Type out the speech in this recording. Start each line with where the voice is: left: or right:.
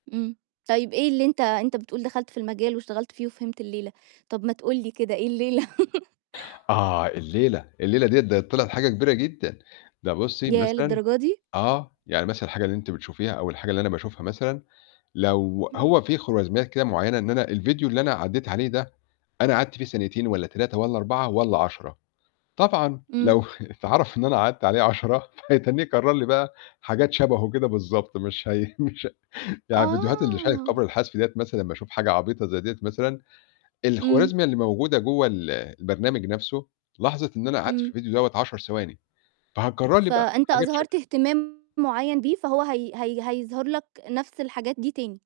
right: إمم. طيب إيه اللي أنت أنت بتقول دخلت في المجال واشتغلت فيه وفهمت الليلة، طب ما تقول لي كده إيه الليلة؟
left: آه الليلة، الليلة ديّة ده طِلعِت حاجة كبيرة جدًا. ده بُصي
right: ياه!
left: مثلًا
right: للدرجة دي؟
left: آه، يعني مثلًا الحاجة اللي أنتِ بتشوفيها أو الحاجة اللي أنا باشوفها مثلًا، لو
right: امم.
left: هو في خوارزميات كده معينة إن أنا الفيديو اللي أنا عدّيت عليه ده أنا قعدت فيه ثانيتين والّا 3 والّا 4 والّا 10. طبعًا
right: إمم.
left: لو اتعرَف إن أنا قعدت عليه 10، فهيتّنيه يكرّر لي بقى حاجات شَبهُه كده بالضبط، مش هي مش يعني الفيديوهات اللي شاهد
right: آه.
left: قبل الحذف ديّة مثلًا باشوف حاجة عبيطة زي ديّة مثلًا.
right: إمم.
left: الخوارزمية اللي موجودة جوا ال البرنامج نَفْسه لاحظِت إن أنا قعدت في
right: إمم.
left: الفيديو دوّة 10 ثواني، فهتكرّر لي بقى
right: فأنت
left: حاجات
right: أظهرت
left: شَكلُه.
right: اهتمام معيّن بيه فهو هي هي هيظهر لك نَفْس الحاجات دي تاني.